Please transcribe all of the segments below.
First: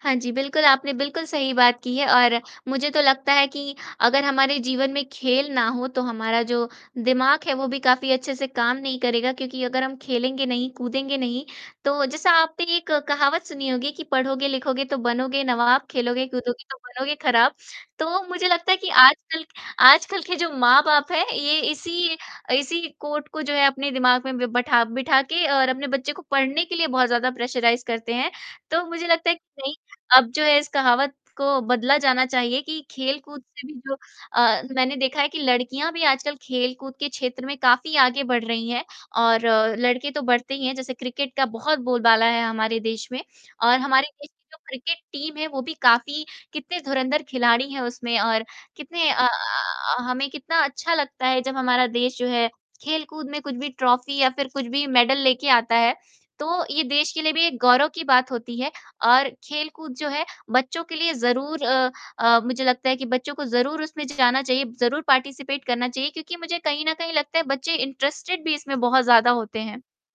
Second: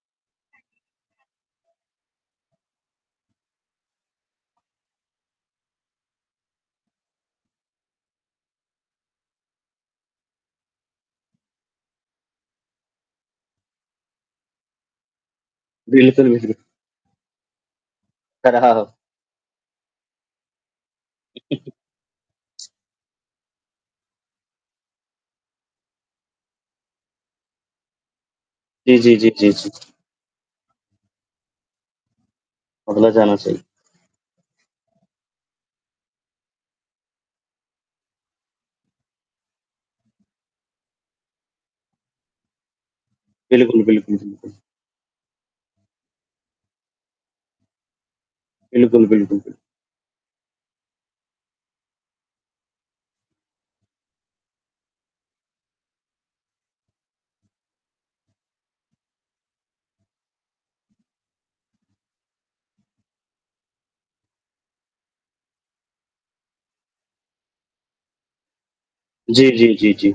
हाँ जी। बिल्कुल, आपने बिल्कुल सही बात की है और मुझे तो लगता है कि अगर हमारे जीवन में खेल ना हो, तो हमारा जो दिमाग है, वो भी काफ़ी अच्छे से काम नहीं करेगा क्योंकि अगर हम खेलेंगे नहीं, कूदेंगे नहीं तो जैसा आपने एक कहावत सुनी होगी कि, पढ़ोगे लिखोगे तो बनोगे नवाब, खेलोगे कूदोगे [unintelligible] तो बनोगे खराब, तो मुझे कर लगता रहा है कि हो। आजकल, आजकल के जो माँ बाप है ये इसी इसी कोट को जो है अपने दिमाग में ब बैठा बैठा के और अपने बच्चे को पढ़ने के लिए बहुत ज़्यादा प्रेशराइज़ करते हैं, तो जी, मुझे जी, लगता जी, है कि जी, जी। नहीं, अब जो है इस कहावत को बदला जाना चाहिए कि बदला जाना खेलकूद चाइ से भी जो अ, मैंने देखा है कि लड़कियाँ भी आजकल खेलकूद के क्षेत्र में काफ़ी आगे बढ़ रही हैं और अ, लड़के तो बढ़ते ही हैं जैसे क्रिकेट का बहुत बोलबाला है हमारे देश में और बिल्कुल, हमारे बिल्कुल, देश की बिल्कुल। जो क्रिकेट टीम है वो भी काफ़ी कितने धुरंधर खिलाड़ी हैं उसमें और बिल्कुल, कितने अ बिल्कुल, बिल्क अ, हमें कितना अच्छा लगता है जब हमारा देश जो है खेलकूद में कुछ भी ट्रॉफी या फिर कुछ भी मेडल लेके आता है, तो ये देश के लिए भी एक गौरव की बात होती है और खेलकूद जो है, बच्चों के लिए ज़रूर अ अ, मुझे लगता है कि बच्चों को ज़रूर उसमें जाना चाहिए, ज़रूर पार्टिसिपेट करना चाहिए, क्योंकि मुझे कहीं न कहीं लगता है बच्चे इंटरेस्टेड भी इसमें बहुत ज़्यादा जी, होते जी, हैं। जी, जी।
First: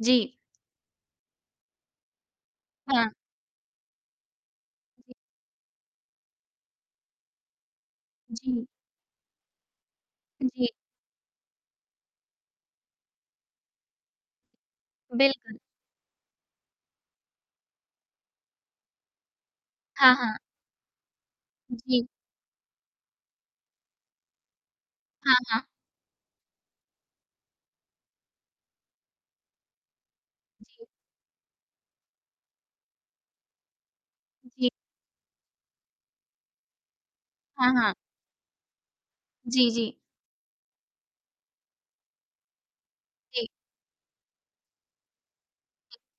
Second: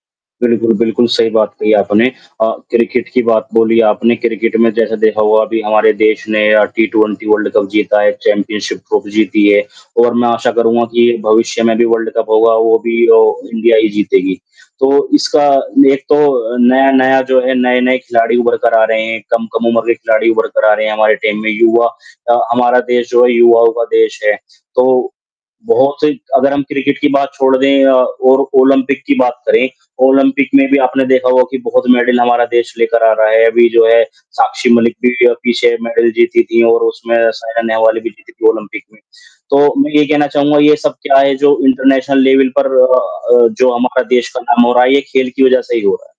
जी। बिल्कुल, बिल्कुल सही बात कही आपने अ, हाँ। क्रिकेट की बात बोली आपने, क्रिकेट में जैसे देखा होगा अभी हमारे देश ने अ, टी 20 वर्ल्ड कप जीता है, जी। चैंपियनशिप ट्रॉफी जीती है और मैं आशा जी। करूँगा कि भविष्य में भी वर्ल्ड कप होगा, वो भी ओ इंडिया ही जीतेगी, तो इसका बिल्कुल। एक तो नया-नया जो है, नए-नए खिलाड़ी उभर कर आ रहे हैं, कम-कम उम्र के हाँ, खिलाड़ी हाँ। उभर कर आ रहे हैं हमारे टीम में, युवा जी। अ, हमारा देश जो है युवाओं का देश है, तो हाँ, हाँ। बहुत ही अगर हम क्रिकेट की बात छोड़ दें अ, और ओलंपिक की बात करें, ओलंपिक में भी जी। आपने देखा होगा कि बहुत मेडल हमारा देश लेकर आ रहा है। अभी जो है जी। साक्षी मलिक भी पीछे मेडल जीती थी और उसमें साइना हाँ, हाँ। नेहवाल भी जीती थी ओलंपिक में, तो जी, मैं जी। ये कहना चाहूँगा, ये सब क्या है जो इंटरनेशनल लेवल पर अ जी। अ, जो हमारा देश का नाम हो रहा है, ये खेल की वज़ह से ही हो रहा है,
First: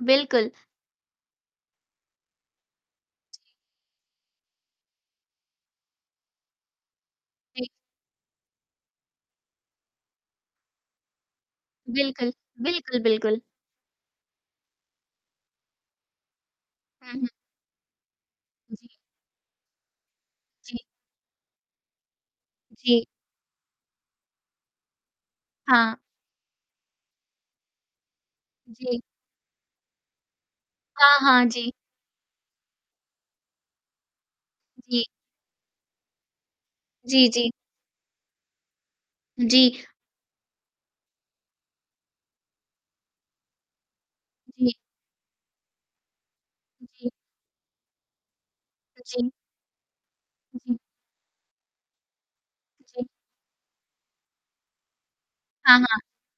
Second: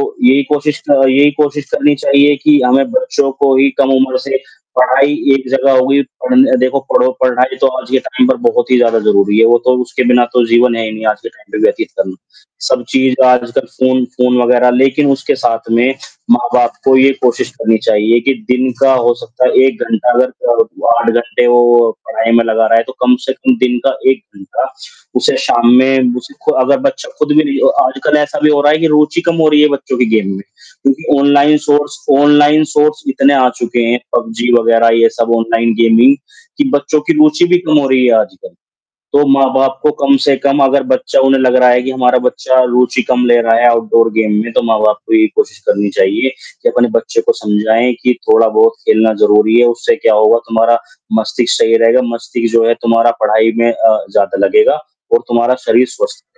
तो यही बिल्कुल। कोशिश क यही कोशिश करनी चाहिए कि हमें बच्चों जी। को ही कम उम्र से पढ़ाई एक जगह हो गई, पढ़ने देखो पढ़ो पढ़ाई जी। तो आज के टाइम पर बहुत ही ज़्यादा ज़रूरी है, वो तो उसके बिना तो जीवन है ही नहीं आज के टाइम पे व्यतीत करना, बिल्कुल, सब बिल्कुल, चीज़ बिल्कुल। आजकल फ़ोन फ़ोन वग़ैरह लेकिन उसके साथ में माँ-बाप को ये हुँ, हुँ। कोशिश करनी चाहिए कि दिन का जी। हो सकता है 1 घंटा अगर जी। अ, 8 घंटे वो पढ़ाई में लगा रहा है, तो जी। कम से कम दिन का 1 घंटा उसे शाम हाँ। में, उसे खु अगर बच्चा खुद भी नहीं अ, आजकल ऐसा भी हो रहा है कि जी। रुचि कम हो रही है बच्चों के गेम में क्योंकि हाँ, हाँ। ऑनलाइन जी। सोर्स, ऑनलाइन सोर्स इतने आ चुके हैं, पबजी वग़ैरह जी। ये सब ऑनलाइन गेमिंग कि बच्चों की जी, रुचि जी। भी कम हो रही है आजकल। तो माँ जी। बाप को कम से कम अगर बच्चा उन्हें लग रहा है कि हमारा बच्चा रुचि कम ले रहा है आउटडोर गेम में, तो जी। माँ बाप को ये कोशिश करनी चाहिए कि अपने जी। बच्चे को समझाएँ कि थोड़ा बहुत खेलना जी। ज़रूरी है, उससे क्या होगा तुम्हारा जी। मस्तिष्क सही रहेगा, मस्तिष्क जो है जी। तुम्हारा पढ़ाई में अ, ज़्यादा लगेगा और तुम्हारा हाँ, शरीर हाँ। स्वस्थ